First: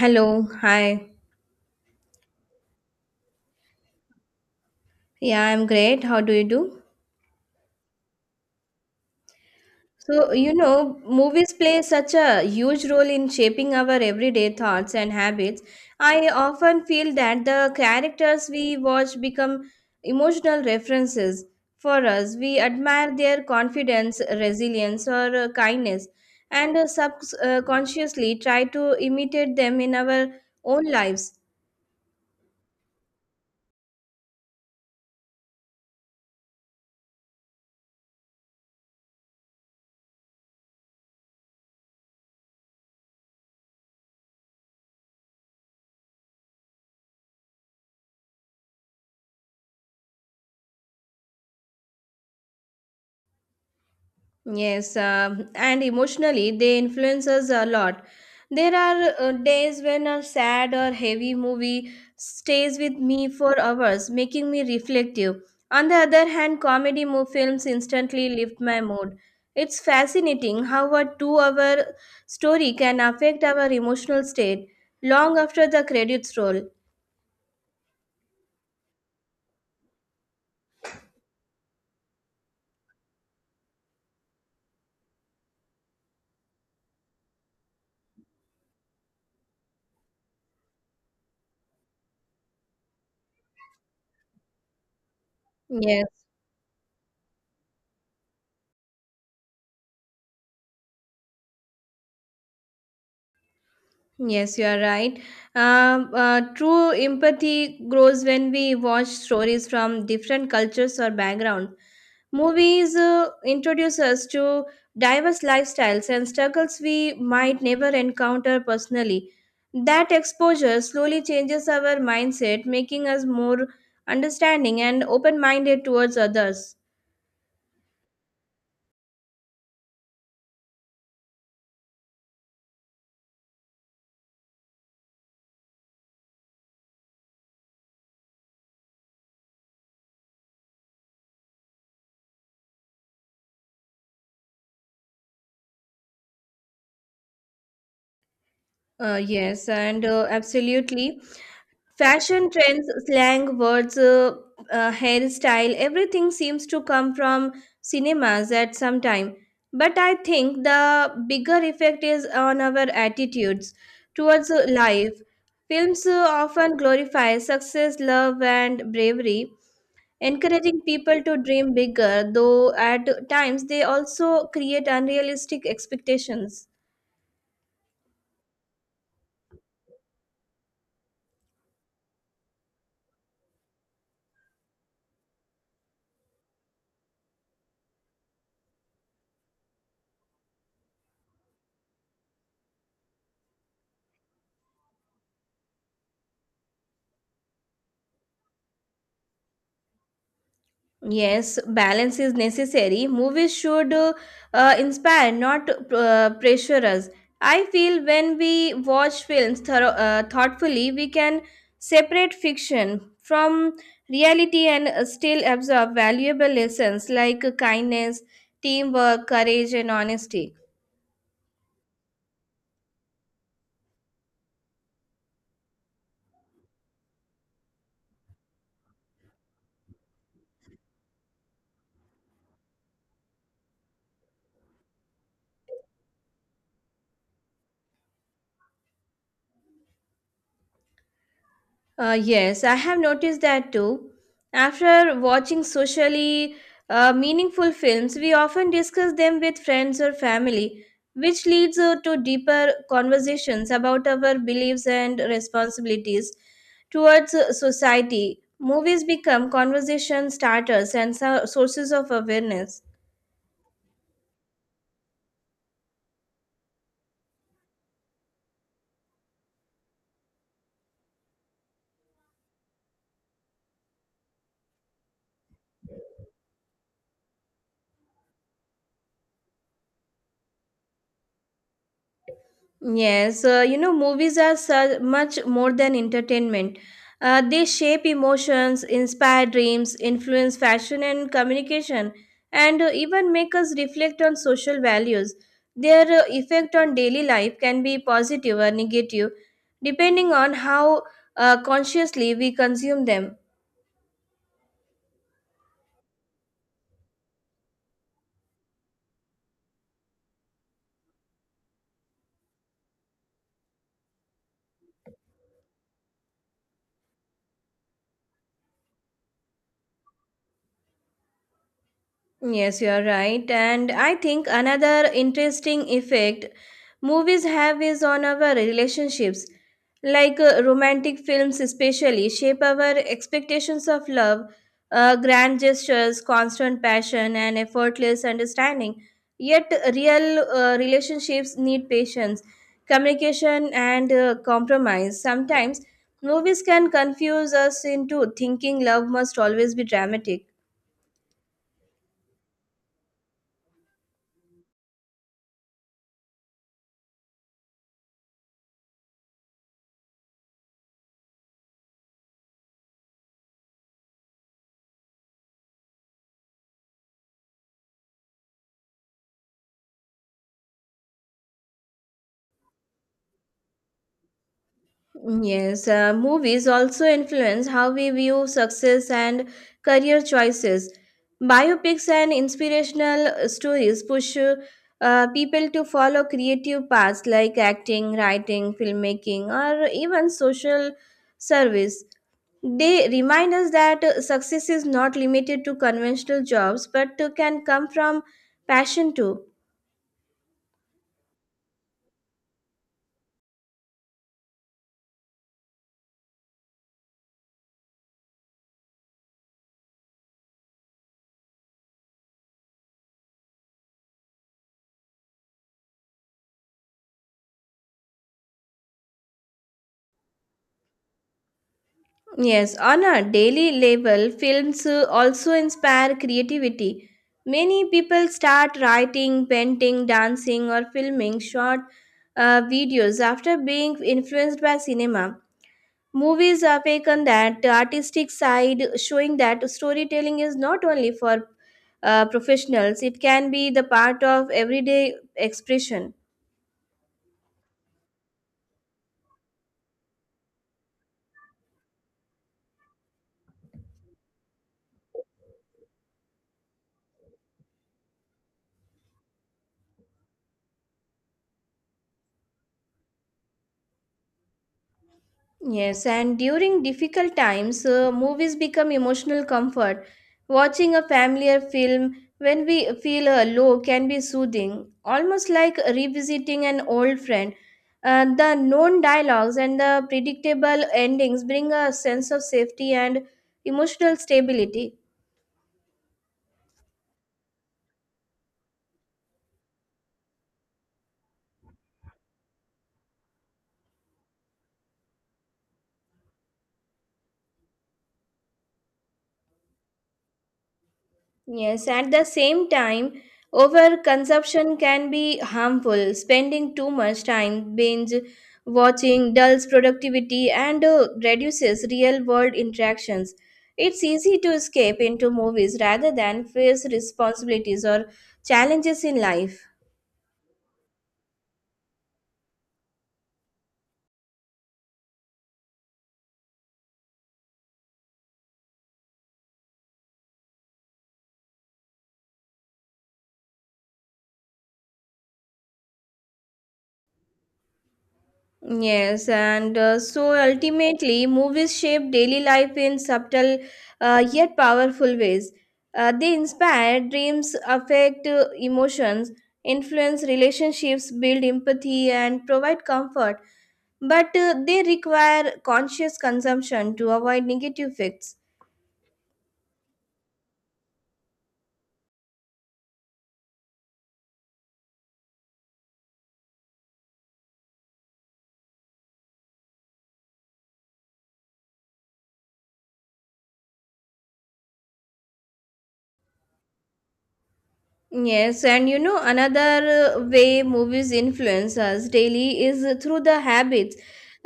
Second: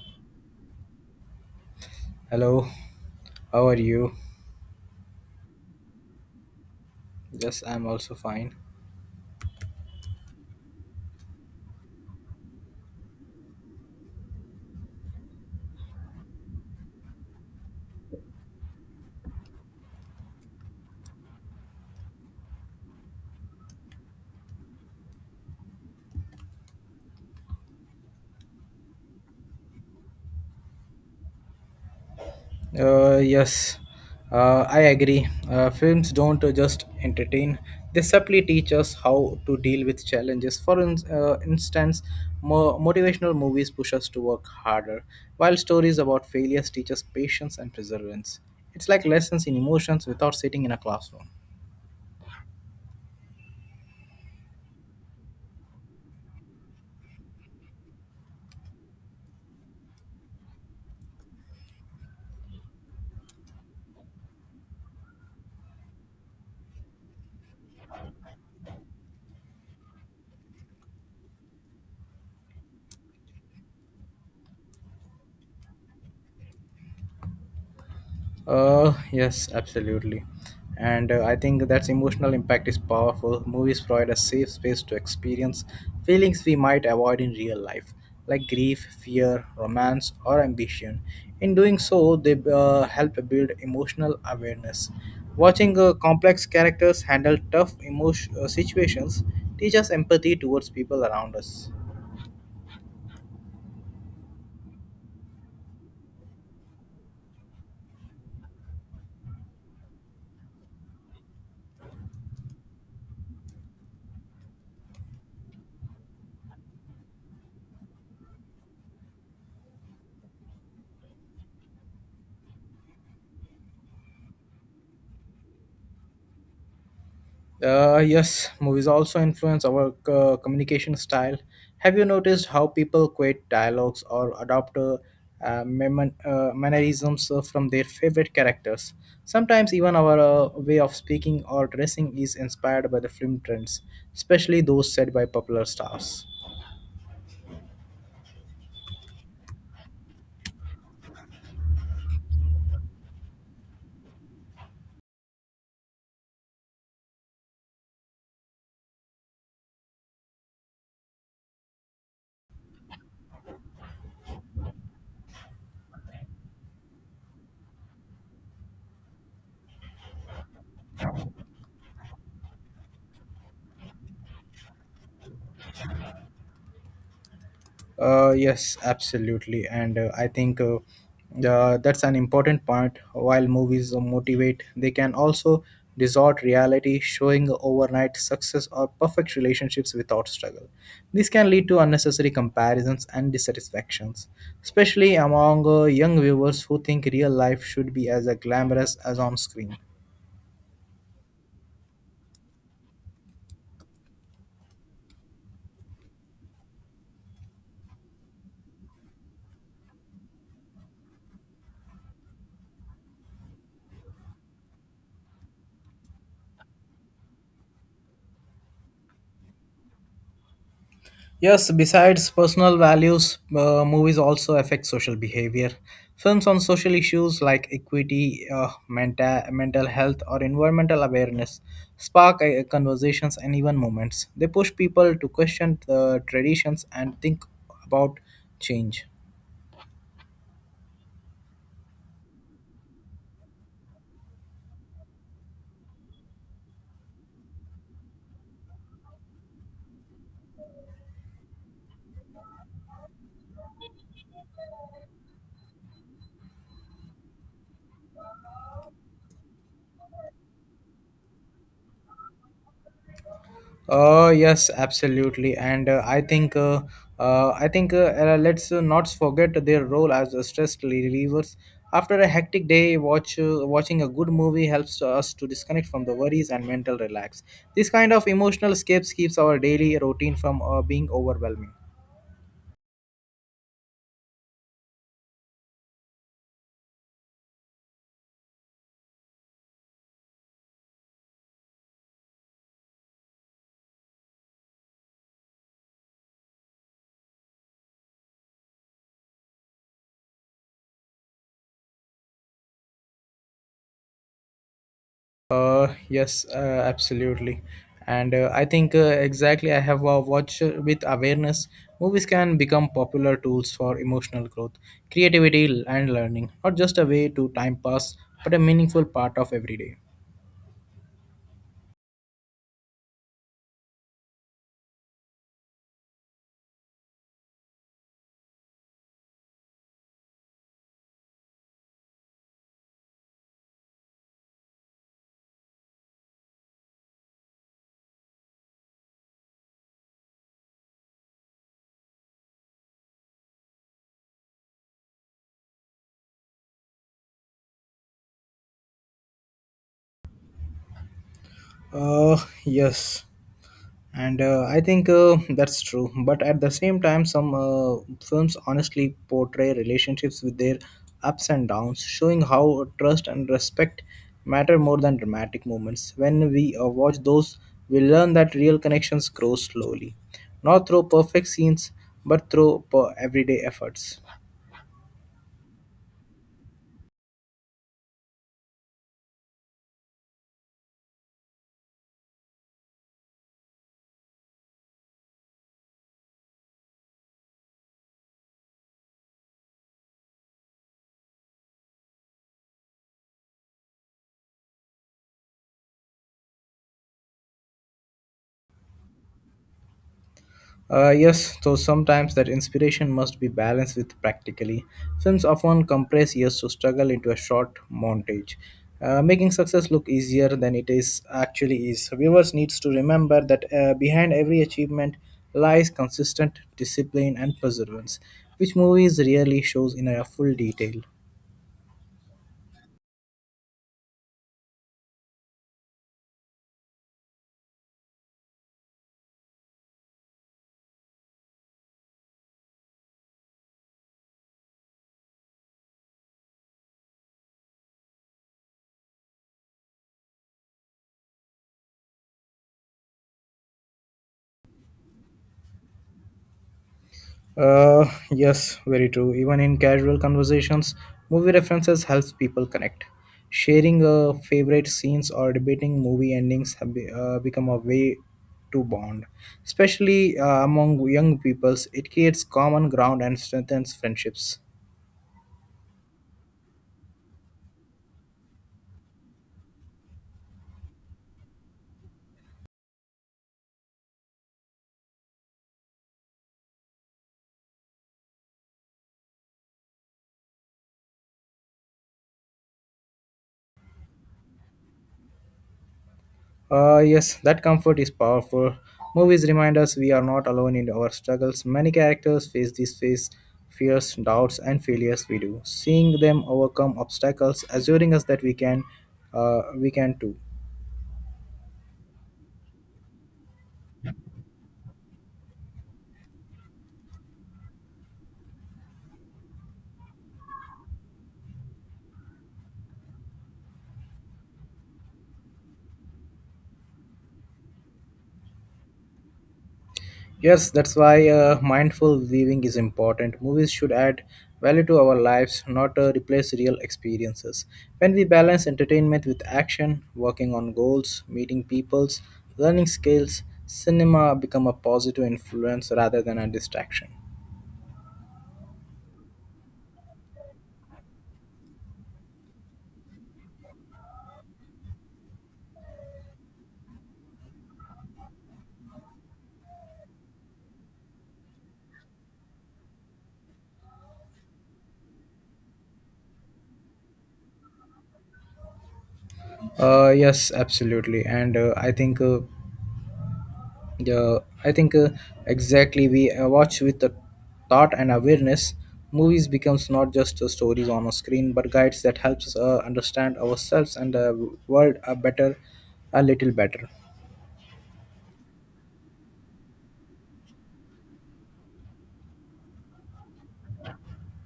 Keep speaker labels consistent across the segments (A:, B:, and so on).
A: Hello, hi.
B: Hello, how are you?
A: Yeah, I'm great. How do you do?
B: Yes, I'm also fine.
A: So, movies play such a huge role in shaping our everyday thoughts and habits. I often feel that the characters we watch become emotional references for us. We admire their confidence, resilience, or kindness, and subconsciously try to imitate them in our own lives.
B: Uh, yes, I agree. Films don't just entertain, they subtly teach us how to deal with challenges. Instance, motivational movies push us to work harder, while stories about failures teach us patience and perseverance. It's like lessons in emotions without sitting in a classroom.
A: Yes, and emotionally, they influence us a lot. There are days when a sad or heavy movie stays with me for hours, making me reflective. On the other hand, films instantly lift my mood. It's fascinating how a 2-hour story can affect our emotional state long after the credits roll.
B: Yes, absolutely. And I think that's emotional impact is powerful. Movies provide a safe space to experience feelings we might avoid in real life, like grief, fear, romance, or ambition. In doing so, they help build emotional awareness. Watching
A: Yes.
B: complex characters handle tough emotion situations teaches empathy towards people around us.
A: Yes, you are right. True empathy grows when we watch stories from different cultures or backgrounds. Movies introduce us to diverse lifestyles and struggles we might never encounter personally. That exposure slowly changes our mindset, making us more understanding and open minded towards others.
B: Yes, movies also influence our communication style. Have you noticed how people quote dialogues or adopt mannerisms from their favorite characters? Sometimes even our way of speaking or dressing is inspired by the film trends, especially those set by popular stars.
A: Yes, and absolutely. Fashion trends, slang words, hairstyle, everything seems to come from cinemas at some time. But I think the bigger effect is on our attitudes towards life. Films often glorify success, love, and bravery, encouraging people to dream bigger, though at times they also create unrealistic expectations.
B: Yes, absolutely, and I think that's an important point. While movies motivate, they can also distort reality, showing overnight success or perfect relationships without struggle. This can lead to unnecessary comparisons and dissatisfactions, especially among young viewers who think real life should be as glamorous as on screen.
A: Yes, balance is necessary. Movies should inspire, not pressure us. I feel when we watch films thoughtfully, we can separate fiction from reality and still absorb valuable lessons like kindness, teamwork, courage, and honesty.
B: Yes, besides personal values, movies also affect social behavior. Films on social issues like equity, mental health, or environmental awareness spark conversations and even movements. They push people to question the traditions and think about change.
A: Yes, I have noticed that too. After watching socially meaningful films, we often discuss them with friends or family, which leads to deeper conversations about our beliefs and responsibilities towards society. Movies become conversation starters and sources of awareness.
B: Yes, absolutely, and I think let's not forget their role as stress relievers. After a hectic day, watching a good movie helps to us to disconnect from the worries and mental relax. This kind of emotional escapes keeps our daily routine from being overwhelming.
A: Yes, movies are so much more than entertainment. They shape emotions, inspire dreams, influence fashion and communication, and even make us reflect on social values. Their effect on daily life can be positive or negative, depending on how consciously we consume them.
B: Uh, yes, uh, Absolutely. And I think Exactly I have watched with awareness, movies can become popular tools for emotional growth, creativity, and learning. Not just a way to time pass, but a meaningful part of every day.
A: Yes, you are right. And I think another interesting effect movies have is on our relationships. Like romantic films, especially, shape our expectations of love, grand gestures, constant passion, and effortless understanding. Yet, real relationships need patience, communication, and compromise. Sometimes, movies can confuse us into thinking love must always be dramatic.
B: Uh, yes, and I think that's true, but at the same time some films honestly portray relationships with their ups and downs, showing how trust and respect matter more than dramatic moments. When we watch those, we learn that real connections grow slowly, not through perfect scenes but through everyday efforts.
A: Yes, movies also influence how we view success and career choices. Biopics and inspirational stories push people to follow creative paths like acting, writing, filmmaking, or even social service. They remind us that success is not limited to conventional jobs but can come from passion too.
B: Yes, so sometimes that inspiration must be balanced with practically. Films often compress years to struggle into a short montage, making success look easier than it is actually is. Viewers needs to remember that behind every achievement lies consistent discipline and perseverance, which movies rarely shows in a full detail.
A: Yes, on a daily level, films also inspire creativity. Many people start writing, painting, dancing, or filming short videos after being influenced by cinema. Movies awaken that artistic side, showing that storytelling is not only for professionals, it can be the part of everyday expression.
B: Yes, very true. Even in casual conversations, movie references helps people connect. Sharing favorite scenes or debating movie endings have become a way to bond. Especially among young peoples, it creates common ground and strengthens friendships.
A: Yes, and during difficult times, movies become emotional comfort. Watching a familiar film when we feel low can be soothing, almost like revisiting an old friend. The known dialogues and the predictable endings bring a sense of safety and emotional stability.
B: Yes, that comfort is powerful. Movies remind us we are not alone in our struggles. Many characters face these face fears, doubts, and failures we do. Seeing them overcome obstacles, assuring us that we can too.
A: Yes, at the same time, overconsumption can be harmful. Spending too much time binge watching dulls productivity and reduces real world interactions. It's easy to escape into movies rather than face responsibilities or challenges in life.
B: Yes, that's why mindful living is important. Movies should add value to our lives, not replace real experiences. When we balance entertainment with action, working on goals, meeting peoples, learning skills, cinema become a positive influence rather than a distraction.
A: Yes, and so ultimately, movies shape daily life in subtle yet powerful ways. They inspire dreams, affect emotions, influence relationships, build empathy, and provide comfort. But they require conscious consumption to avoid negative effects.
B: Yes, absolutely, and I think. Yeah, I think Exactly. We watch with the thought and awareness. Movies becomes not just stories on a screen, but guides that helps us understand ourselves and the world a little better.
A: Yes, and you know, another way movies influence us daily is through the habits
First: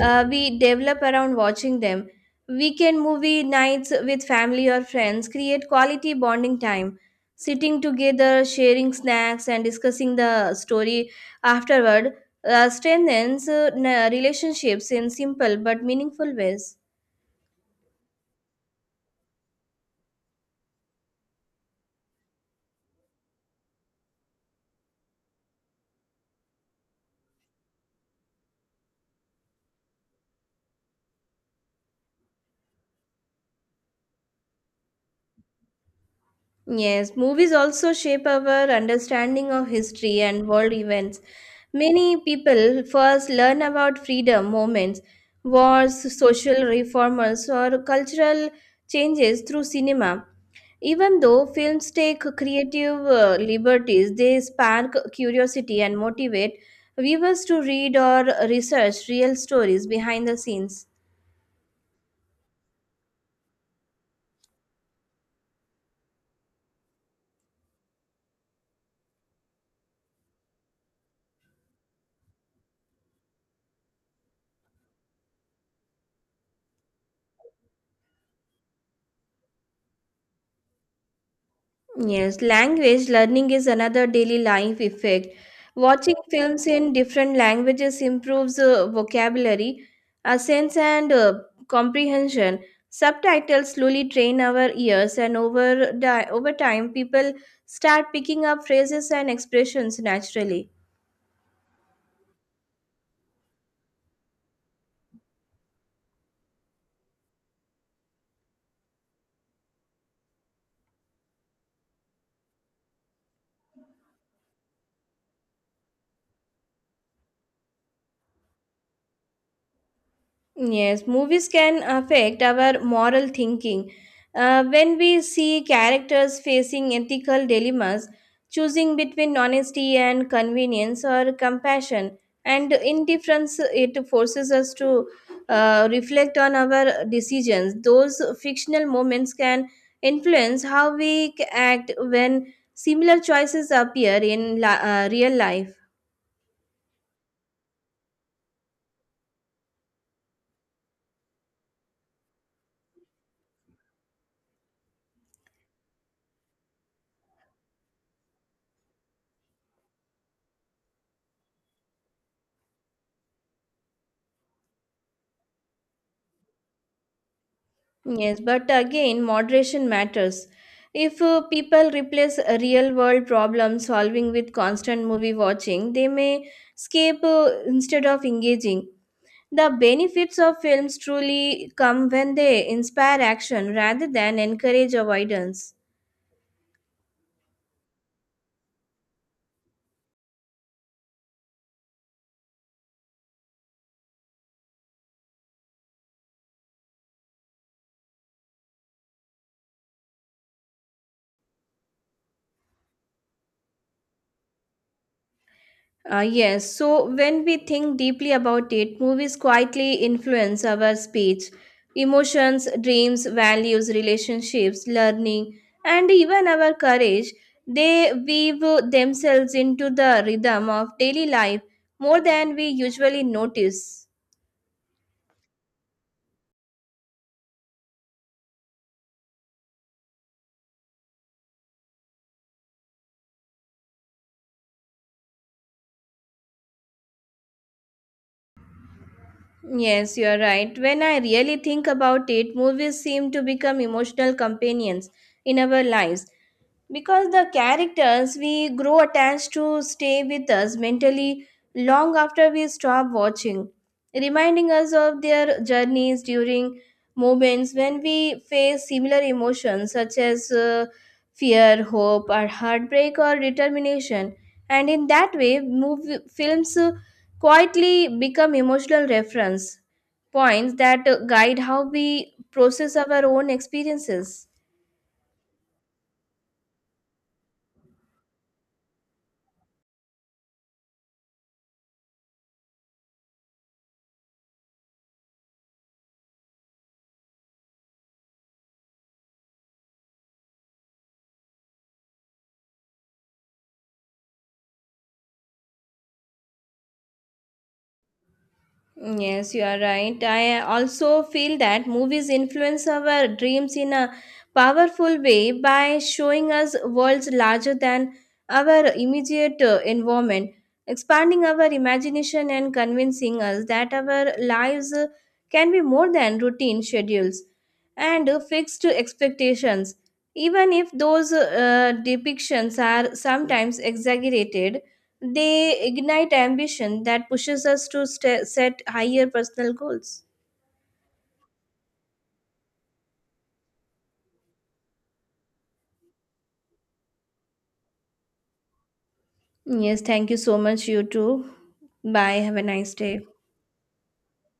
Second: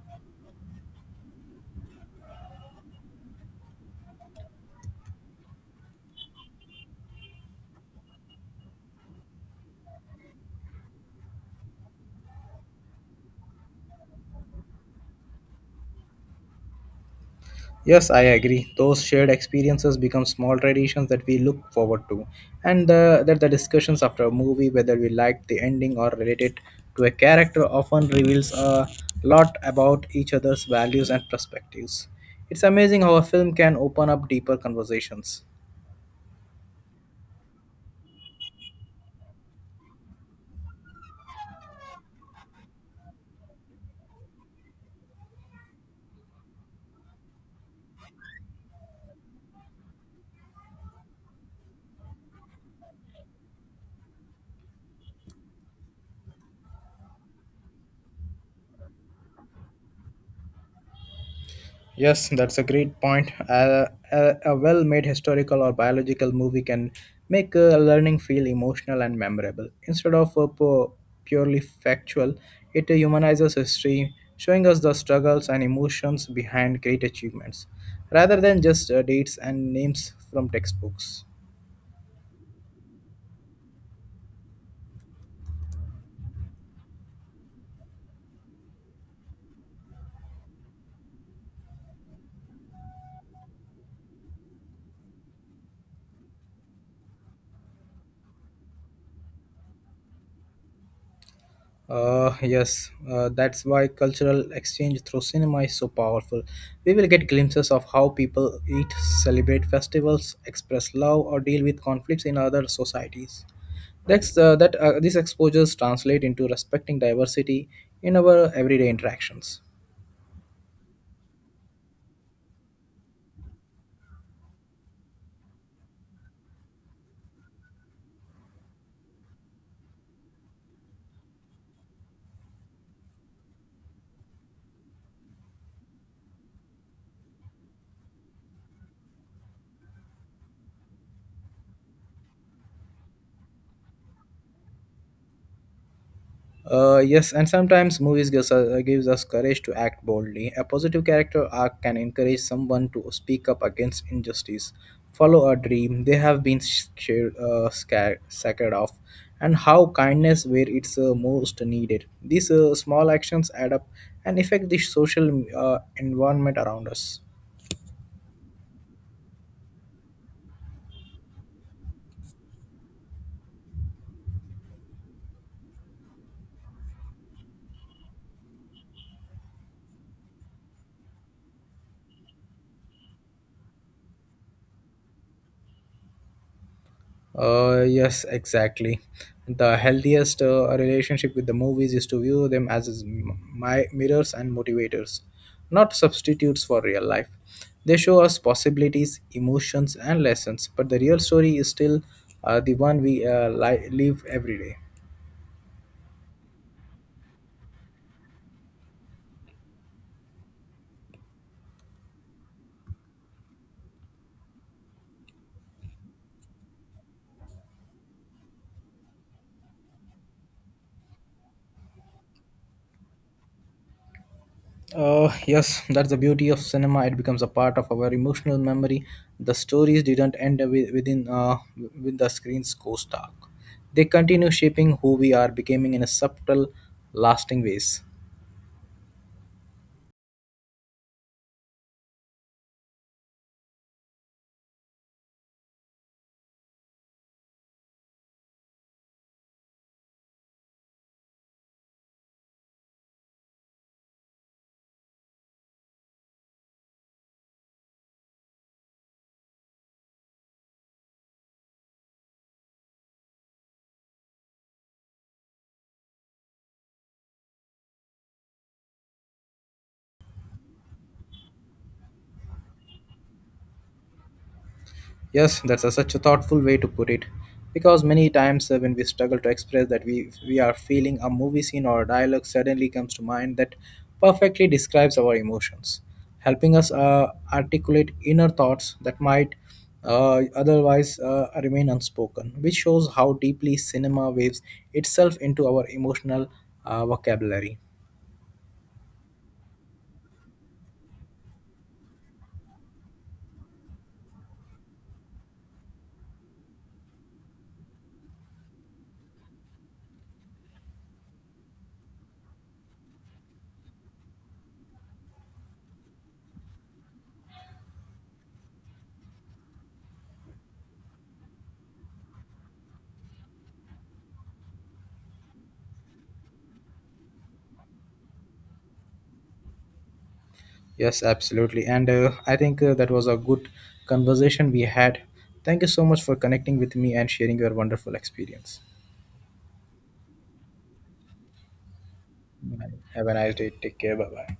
A: we develop around watching them. Weekend movie nights with family or friends create quality bonding time. Sitting together, sharing snacks, and discussing the story afterward strengthens relationships in simple but meaningful ways.
B: Yes, I agree. Those shared experiences become small traditions that we look forward to, and the discussions after a movie, whether we liked the ending or related to a character, often reveals a lot about each other's values and perspectives. It's amazing how a film can open up deeper conversations.
A: Yes, movies also shape our understanding of history and world events. Many people first learn about freedom movements, wars, social reformers, or cultural changes through cinema. Even though films take creative liberties, they spark curiosity and motivate viewers to read or research real stories behind the scenes.
B: Yes, that's a great point. A well made historical or biological movie can make learning feel emotional and memorable. Instead of purely factual, it humanizes history, showing us the struggles and emotions behind great achievements, rather than just dates and names from textbooks.
A: Yes, language learning is another daily life effect. Watching films in different languages improves vocabulary, sense, and comprehension. Subtitles slowly train our ears, and over time, people start picking up phrases and expressions naturally.
B: Yes, that's why cultural exchange through cinema is so powerful. We will get glimpses of how people eat, celebrate festivals, express love, or deal with conflicts in other societies. That's, that These exposures translate into respecting diversity in our everyday interactions.
A: Yes, movies can affect our moral thinking. When we see characters facing ethical dilemmas, choosing between honesty and convenience or compassion and indifference, it forces us to reflect on our decisions. Those fictional moments can influence how act when similar choices appear in real life.
B: Yes, and sometimes gives us courage to act boldly. A positive character arc can encourage someone to speak up against injustice, follow a dream they have been scared of, and how kindness where it's most needed. These small actions add up and affect the social environment around us.
A: Yes, but again, moderation matters. If people replace real world problem solving with constant movie watching, they may escape instead of engaging. The benefits of films truly come when they inspire action rather than encourage avoidance.
B: Yes, exactly. The healthiest relationship with the movies is to view them as my mirrors and motivators, not substitutes for real life. They show us possibilities, emotions, and lessons, but the real story is still the one we live every day.
A: Yes, so when we think deeply about it, movies quietly influence our speech, emotions, dreams, values, relationships, learning, and even our courage. They weave themselves into the rhythm of daily life more than we usually notice.
B: Yes, that's the beauty of cinema. It becomes a part of our emotional memory. The stories didn't end within with the screen's ghost dark. They continue shaping who we are, becoming in a subtle, lasting ways.
A: Yes, you are right. When I really think about it, movies seem to become emotional companions in our lives because the characters we grow attached to stay with us mentally long after we stop watching, reminding us of their journeys during moments when we face similar emotions such as fear, hope, or heartbreak or determination. And in that way, movie films quietly become emotional reference points that guide how we process our own experiences.
B: Yes, that's a, such a thoughtful way to put it. Because many times when we struggle to express that we are feeling, a movie scene or a dialogue suddenly comes to mind that perfectly describes our emotions, helping us articulate inner thoughts that might otherwise remain unspoken, which shows how deeply cinema waves itself into our emotional vocabulary.
A: Yes, you are right. I also feel that movies influence our dreams in a powerful way by showing us worlds larger than our immediate environment, expanding our imagination and convincing us that our lives can be more than routine schedules and fixed expectations. Even if those depictions are sometimes exaggerated, they ignite ambition that pushes us to set higher personal goals.
B: Yes, absolutely. And I think That was a good conversation we had. Thank you so much for connecting with me and sharing your wonderful experience.
A: Yes, thank you so much, you too. Bye. Have a
B: Bye.
A: nice day.
B: Have a nice day. Take care. Bye bye.